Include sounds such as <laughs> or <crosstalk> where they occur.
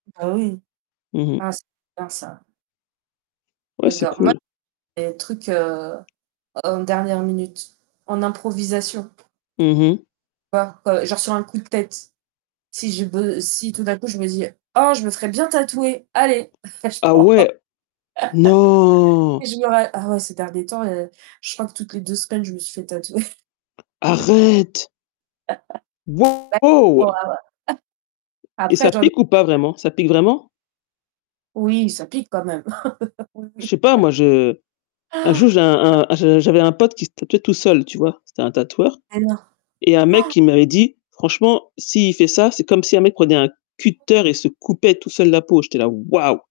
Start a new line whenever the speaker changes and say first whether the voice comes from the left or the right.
right: Bah, oui,
left: Mmh mh.
right: ah, c'est bien ça.
left: Ouais, c'est
right: J'adore, moi,
left: cool.
right: les trucs, heu, en dernière minute en improvisation.
left: Mmh mh.
right: <unintelligible> Genre sur un coup de tête, si je b heu, si tout d'un coup je me dis: «Oh, je me ferais bien tatouer, allez», <laughs> je
left: Ah
right: crois.
left: ouais!
right: <laughs> Et
left: Non!
right: je me ra ah ouais, ces derniers temps, heu, je crois que toutes les 2 semaines, je me suis fait tatouer. <chuckles>
left: Arrête!
right: <laughs>
left: Waouh!
right: <unintelligible>
left: Et
right: Après
left: ça
right: j'en
left: pique ou pas vraiment? Ça pique vraiment?
right: Oui ça pique quand même. <laughs> Oui,
left: Je
right: oui.
left: sais pas,
right: <chuckles>
left: moi je un jour
right: Ah,
left: j'ai un
right: <unintelligible>
left: un je j'avais un pote qui se tatouait tout seul, tu vois? C'était un tatoueur
right: Mais non.
left: et il y a un mec
right: <gasps>
left: qui m'avait dit: «Franchement, s'il fait ça, c'est comme si un mec prenait un cutter et se coupait tout seul la peau», j'étais là: «Waouh!»